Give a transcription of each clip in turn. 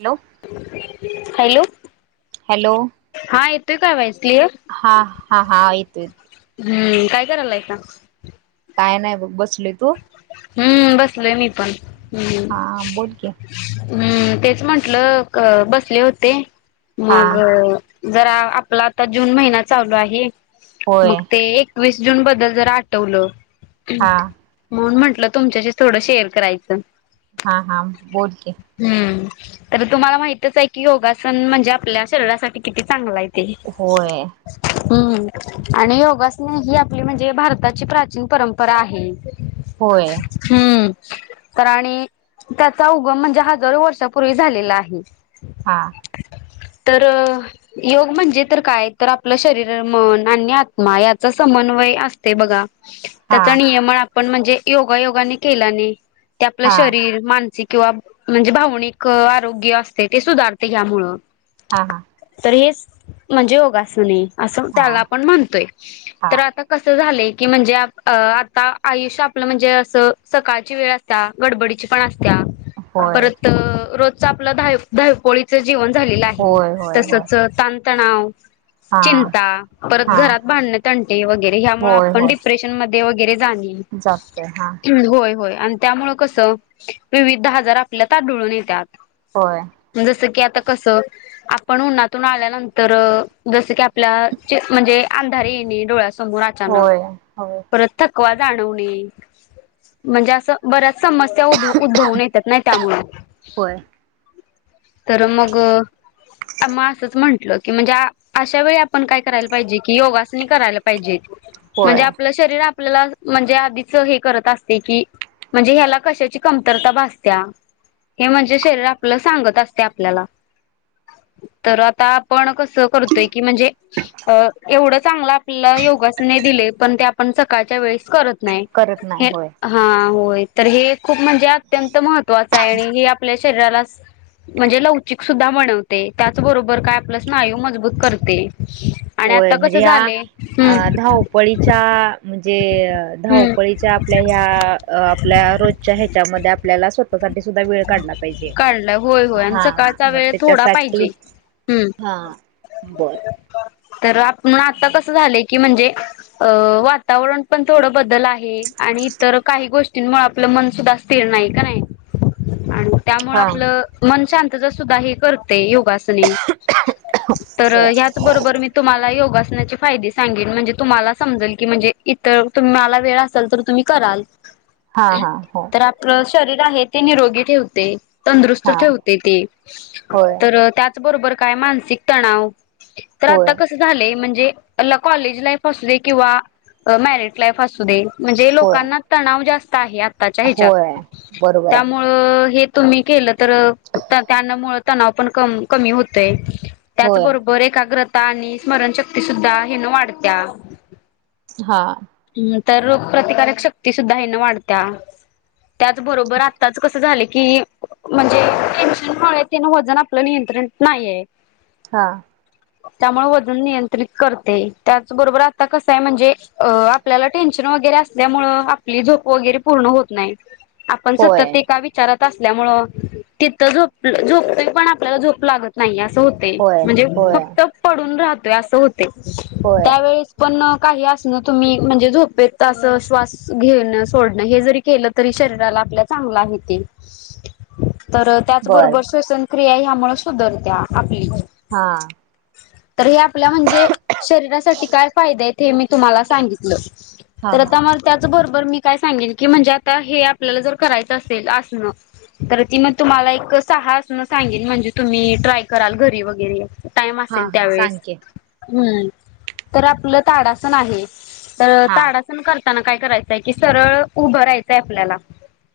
Hello [inaudible] hello hello हा येतोय का वाईज हा हा हा येतो येतोय हम्म काय करायलाय आता काय नाय बघ बसलोय तू हम्म बसले मी पण हा बोल की हम् तेच म्हंटलं बसले होते हा मग जरा आपला आता जून महिना चालू आहे होय मग ते एकवीस बद्दल जर आठवल हा म्हणून म्ह तुमच्याशी थोडं शेअर करायचं हा हा बोल की तर तुम्हाला माहितच आहे की योगासन म्हणजे आपल्या शरीरासाठी किती चांगलं आहे होय [inaudible] हम्म आणि योगासने ही आपली म्हणजे भारताची प्राचीन परंपरा आहे होय हम्म. तर आणि त्याचा उगम म्हणजे हजारो वर्षापूर्वी झालेला आहे. हां. तर अ योग म्हणजे तर काय तर आपलं शरीर मन आणि आत्मा याचा समन्वय काई असतय बघा. हा त्याच नियमन आपण म्हणजे योगायोगा केला नाही ते आपलं हा शरीर मा किंवा म्हणजे भावनिक अ आरोग्य असते ते सुधारते ह्यांमुळ. हां हां. रेस म्हणजे योगासने आहे असं हा त्याला पण म्हणतोय हा तर आता कसं झालंय की म्हणजे आ आता आयुष्य आपलं म्हणजे असं सकाळची वेळ असता गडबडीची पण असं त्या होय परत अ रोज च आपल धाय धापांडी पडी जेवन झालेलं आहे होय होय होय तसंच ताणतणाव हा चिंता परत हा घरात भांडणे तंटे वगैरे ह त. ह्यामुळे आपण डिप्रेशनमध्ये हे वगैरे जाणवील. जातय हां. आणि त्यामुळं कसं विविध हाजार आपल्यात आडुळून येतात. होय जसं की आता कसं आपण उन्हातून आल्यानंतर अ जस की आपल्या च म्हंजे अंधारी येणे डोळ्यास मोर अचानक होय होय परत थकवा जाणवने म्हंजे असं बऱ्या समस्या उद उद्भवून येतात नाई त्यामुळं. होय तर मग अ मग असंच म्हंटलं की म्हणजे आ अशा वेळी आपण काय करायला पाहिजे? कि योगासनी करायला पाहिजे. म्हणजे होय आपलं शरीर आपल्याला म्हणजे आधीच हे करतं असते की म्हंजे ह्याला कशाची कमतरता भासत्या हे म्हणजे शरीर आपलं सांगत आसतय आपल्याला. तर आता आपण कसं करतोय की, म्हणजे अ एवढं चांगलं आपला योगासने दिले पण त्या आपण सकाळच्या वेळेस करत नाही, करत नाही होय हां होय तर हे खूप म्हणजे अत्यंत महत्त्वाचं आहे आणि हे आपल्या शरीराला म्हणजे लवचिक सुद्धा बनवते त्याच बरोबर काय आपलं स्नायू मजबूत करते. आणि होय आता म्हणजे कसं ह्या झालंय अ हम्म धावपळीच्या म्हंजे हम्म धावपळीच्या आपल्या ह्या अ आपल्या रोजच्या ह्याच्यामध्ये आपल्याला स्वतः सुद्धा वेळ काढला पाहिजे, काढलाय होय होय आणि हा हा सकाळचा मगं वेळ थोडा त्याच्यासाठी पाहिजे. हम्म हां बर. तर आप आता कसं झालंय की की म्हणजे वातावरण पण थोडं बदल आहे आणि इतर काही गोष्टींमुळे आपलं मन सुद्धा स्थिर नाही का नाहीं. आन त्यामुळे हा आपलं मन शांतता सुद्धा हे करत ते योगासने तर होय ह्याच बरोबर मी तुम्हाला योगास सनाचे फायदे सांगेल म्हणजे तुम्हांला समजेल की, म्हणजे इतर तुम्हाला वेळ असाल तर तुम्ही कराल. हां हां हो. तर आपलं शरीर आहे ते निरोगी ठेवते, तंदुरूस्त हा ठेवते, ते होय तर अ त्यात बरोबर काय मानसिक तणाव तर, होय आत्ता कसं झालेय म्हण जे ल कॉलेज लाईफ असू दे किंवा अ मॅरिड लाईफ असू दे म्हणजे होय लोकांना तणाव जास्त आहे आ होय बरोबरय. अ हे तुम्ही केलं तर, त्या ताना मुळ तणाव पण कम कमी होतोय. त्याच होय बरोबर एकाग्रता आणि स्मरणशक्ती सुद्धा हे न वाढत्या हां. तर रोग प्रतिकारक शक्ती सुद्धा ह्यान वाढत्या, त्याच बरोबर आत्ताच कसं झालंय कि म्हणजे टेन्शन मुळे किन वजन आपलं नियंत्रणात नाहीये. हा. त्यामुळे वजन नियंत्रित करते. त्याचबरोबर आता कसं आहे म्हणजे अ.. आपल्याला टेन्शन वगैरे असल्यामुळे आपली झोप वगैरे पूर्ण होत नाही. आपण सतत होय ते एका विचारात, असल्यामुळं तिथं झोप झोपतोय पण आपल्याला झोप लागत नाहीये असं. होते होय म्हणजे होय फक्त पडून राहतोय. अस होतंय होय त्यावेळस पण, काही असलं तुम्ही, म्हणजे झोपेत अस श्वास घेण सोडण. हे जरी केलं तरी शरीराला आपल्या चांगलं आहे ते. तर बर त्याचबरोबर श्वसन क्रिया ह्यामुळे सुधरत्या. आपली हा. तर हे आपल्या म्हणजे शरीरासाठी काय फायदे आहेत हे मी तुम्हाला सांगितलं. हा तर हा आता मला त्याच बरोबर मी काय सांगेन की, म्हणजे आता हे आपल्याला जर करायचं असेल आसण, तर ती मग तुम्हाला एक सहा आसन सांगेल म्हणजे तुम्ही ट्राय कराल घरी वगैरे. टाइम हा असेल, हा त्यावेळेस सांग की, हम्म तर आपलं ताडासन आहे, तर हा ताडासन कर ताना काय करायचंय की, सरळ उभं रायच आपल्याला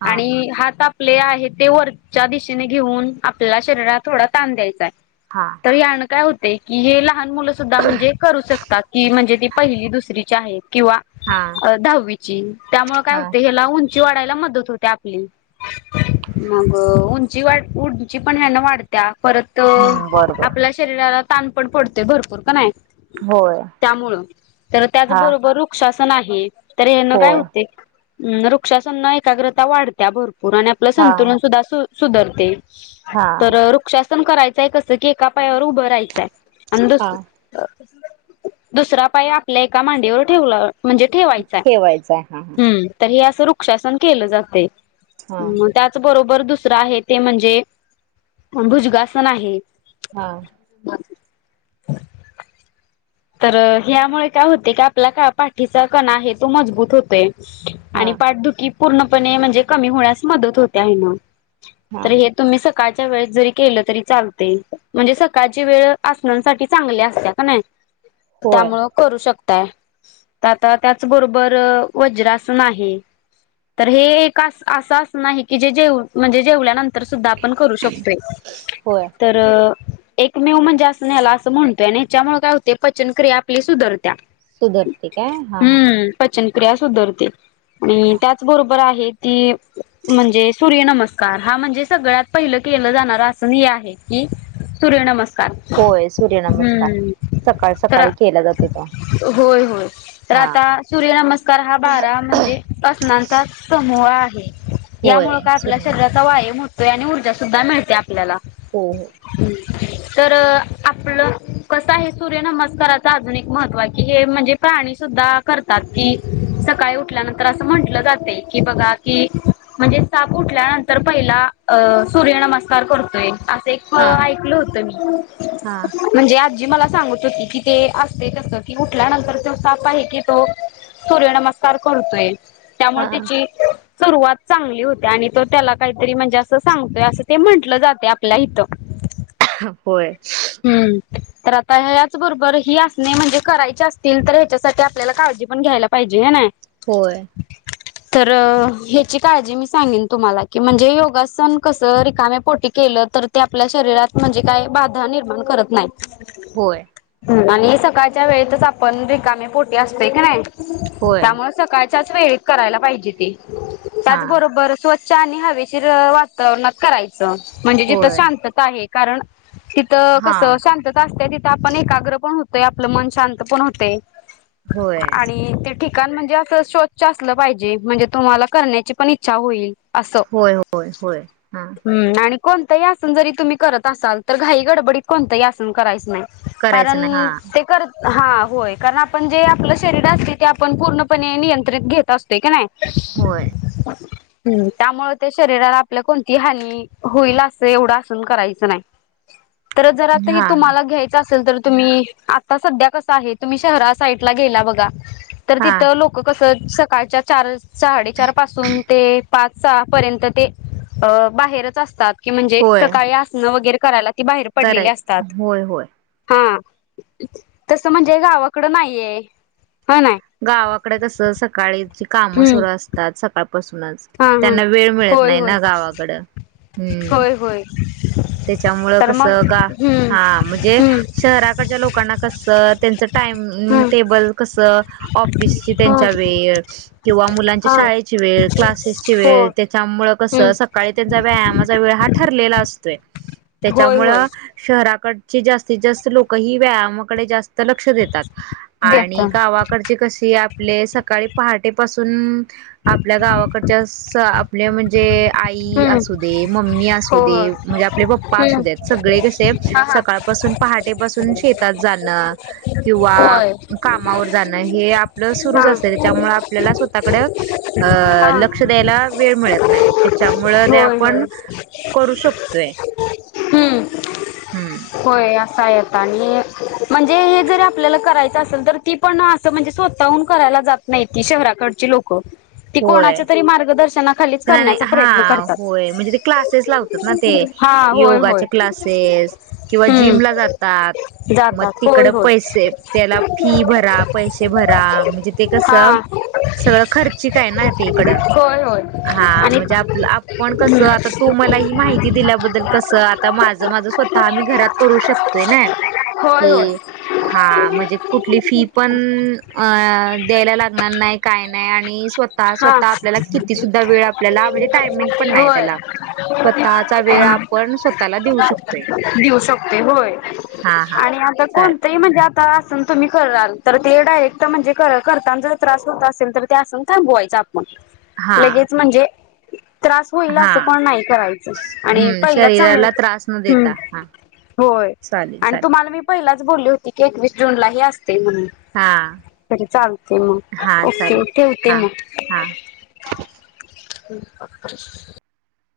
हा आणि हात आपण- आपले आहे ते वरच्या दिशेने घेऊन. आपल्याला शरीरात थोडा ताण द्यायचाय, हा तर यान काय होतेय की हेला लहान मुलं सुद्धा म्हणजे करू शकतात की म्हणजे ती पहिली दुसरीची आहेत. किंवा हा दहावी ची त्यामुळे काय हा होते हे ला उंची, उंची वाढायला मदत होत्या आपली. मग उंच- उंची वाढ उंची पण ह्याने वाढत्या, परत हम्म बरोबर आपल्या शरीराला, तान पण पडतय भरपूर कणे होय त्यामुळं तर त्याच हा बरोबर वृक्षांसन, वृक्षासन आहे. तर याने काय होय होतय वृक्षसन ने एकाग्रता वाढते भरपूर. पुन्हा आणि आपलं हा संतुलन सुद्धा सुधरते. हा तर वृक्षासन करायचं कसं की एका पायावर उभं राहायचंय आणि हा दुसरा दुसरा पाय आपल्या एका मांडीवर ठेवला, म्हणजे ठेवायचाय ठेवायचं आहे हम, तर हे असं वृक्षासन केलं जातंय. हा हा त्याचबरोबर दुसरं आहे ते म्हणजे भुजंगासन आहे. हा.... [inaudible] तर ह्यामुळे काय होते. का आपल्या पाठीचा कणा आहे तो मजबूत होतोय. हा आणि पाठदुखी पूर्णपणे म्हणजे कमी होण्यास मदत होते आहे ना, हा तर हे तुम्ही सक सकाळच्या वेळेस जरी केलं तरी चालते. म्हणजे सकाळची वेळ आसना साठी चांगली असत्या कणी, होय त्यामुळ करू शकतो. आता त्याचबरोबर वज्रासन आहे. तर हे एक असं अस की जे, जे म्हणजे जेवल्यानंतर सुद्धा आप पण करू शकतोय. होय तर, एकमेव म्हणजे अस न्याला असं म्हणतोय आणि याच्यामुळे काय होते पचनक्रिया आपली सुधरते. त्या. सुधरते काय हा हा हम्म पचण क्रिया सुधरते आणि हा त्याचबरोबर आहे ती, म्हणजे सूर्य नमस्कार हा म्हणजे सगळ्यात पहिलं केलं जाणारं अस आहे की, सूर्यणम होय. सूर्यनमस्कार सकाळी तर सकाळी केला जातो तो, होय होय, तर हा आता सूर्य नमस्कार हा बारा म्हणजे असणांचा मुळ आहे. होय यामुळे काय आपल्या सूर्य शरीराचा वायम होतोय आणि ऊर्जा सुद्धा मिळते आपल्याला. हो हो. तर आपलं कसं आहे सूर्य-नमस्का कराच आजुन एक महत्त्व आहे, की हे म्हणजे प्राणी सुद्धा करतात. की सकाळी उल्यानंतर अस म्हंटलं जात की बघा की, म्हणजे साप उठल्यानंतर पहिला सूर्य नमस्कार करतोय. एक हा ऐकलं होत मी, हा म्हणजे आजी मला सांगत होती कि ते असते तस की उठल्यानंतर त्यो साप आहे की तो, सूर्यनमस्कार करतोय. त्यामुळे हा त्याची सुरुवात चांगली होते. आणि तो त्याला काहीतरी म्हणजे, असं सांगतोय असं ते म्हंटलं जाते आपल्या इथ. होय. हम्म तर आता ह्याचबरोबर ही असणे म्हणजे, करायची असतील तर, ह्याच्यासाठी आपल्याला काय ळजी पण घ्यायला पाहिजे ह न्हाय. [unintelligible] होय. तर ह्याची काळजी मी सांगेन तुम्हाला की, म्हणजे योगासन कस रिकाम्या पोटी के ल तर ते आपल्या शरीरात म्हणजे, काय बाधा निर्माण करत न्हाय. होय. आणि सकाळच्या वेळेतच आपण रिकामे पोटे असते. की नाय, होय त्यामुळे सकाळ च्याच वेळी करायला पाहिजे ते, हा त्याचबरोबर स्व स्वच्छ आणि हवेशीर वातावरणात करायचं, म्हणजे जिथं होय शांतता आहे. कारण तिथं हा कसं, शांतता असते तिथं आपण एकाग्र पण होतोय आपलं मन शांत पण होतय. होय आणि ते ठीक ठिकाण म्हणजे असं स्वच्छ असलं पाहिजे. म्हणजे तुम्हाला करण्याची पण इच्छा होईल. असं होय होय होय हा हम्म आणि, कोणतंही आसन जरी तुम्ही करत असाल, तर घाई गडबडीत कोणतंही आसन करायच नाही. कारण करायचं नाही हा ते कर हा होय कारण आपण जे आपलं शरीर असते, ते आपण पूर्णपणे नियंत्रित घेत असतो की नाय. होय. हम्म त्यामुळे ते शरीराला आपल्या कोणती हानी होईल असं एवढं आसन करायचं नाय. तर जर आता हा हा तुम्हाला घ्यायचं असेल तर तुम्ही आता सध्या कसं आहे, तुम्ही शहरा साईडला गेला बघा तर हा तिथं लोक कसं सकाळच्या चार साडेचार पासून ते पाच, सहा, पर्यंत ते अ बाहेरच असतात. कि म्हणजे होय सकाळी असणं वगैरे करायला त बाहेर पडलेली कराय असतात. होय होय हा तसं म्हणजे गावाकडं नाहीये. हा नाही गावाकडे तस सकाळीची कामं हम्म सुरू असतात. सका ळपासूनच हा हा त्यांना वेळ मिळत होय नाही होय ना गावाकड. होय होय. त्याच्यामुळ तर मग कसं, गा हम्म हा म्हणजे हम्म शहराकडच्या लोकांना कसं त्यांच टाइम हम्म टेबल कस ऑफिसची हा त्यांच्या वेळ किंवा मुलांच्या हा शाळेची वेळ, क्लासेसची हो वेळ त्याच्यामु कसं हम्म सकाळी त्यांचा व्यायाम व्यायामाचा वेळ हा ठरला असतोय, होय त्याच्यामुळे होय शहराकडे जास्तीत जास्त लोक ही व्यायामाकडे जास्त लक्ष देतात देत आणि गावा हे आपले सकाळी पहाटेपासून आपल्या गावाकडच्या आपले म्हणजे. आई हम्म असू दे, मम्मी हो असू हो दे, म्हणजे आपले पप्पा हम्म असू दे, सगळे कसे हा हा सकाळपासून पहाटेपासून शेतात जाणार किंवा होय कामावर जाण. हे आपलं सुरू हा असतं. त्यामुळे आपल्याला स्वतःकडे हा लक्ष द्यायला वेळ मिळत नाही, त्याच्यामुळे होय आपण होय करू शकतोय. हम्म, हम्म होय या काय आता आणि म्हणजे हे ज आपल्याला करायचं असेल तर, ती पण अस म्हणजे स्वतःहून कराय जात नाही ती शहराकडची लोकं, ती होय कोणाच्यातरी मार्गदर्शनाखालीच नाही करण्याचा प्रयत्न हा करतात होय ती क्लासेस लावताना ते हा होय होय योगाचे क्लासेस किंवा जिम. हम्म जिमला जातात मग जातात तिकड होय होय पैसे त्याला फी भरा पैसे भरा म्हणजे ते हा कसं सगळं खर्चिकना ते इकड होय होय हा आणि म्हणजे आपलं आपण कसं आता तू मला ही माहिती दिल्याबद्दल कसं आता माझं माझं स्वतः आम्ही घरात करू शको [unintelligible] शकतोय ना होय की होय. हा म्हणजे कुठली फी पण अ द्यायला लागणार नाही काय नाही आणि स्वतः हा स्वतः आपल्याला किती सुद्धा वेळ आपल्याला म्हणजे टायमिंग पण नाही होय त्याला स्वतःचा वेळ आपण स्वतःला देऊ शकतोय. देऊ शकते होय हा हा आणि आता चालेल कोणतंही म्हणजे तासन तुम्ही कराल तर ते येडा एकटा म्हणजे कर करताना जर त्रास होत असेल तर ते असन थांबवायचं हा लगेच म्हणजे त्रास होईल हा असं पण नाही करायचं आणि हम्म पहिलं चांगलं शरीराला त्रास न ह् देता हा [unintelligible] होय चालेल आणि चालेल तुम्हाला मी पहिलाच बोलली होती की एक वीस जूनलाही अस हा जर चालते मग हा ओके चालेल ठेवते हा मग. हा ह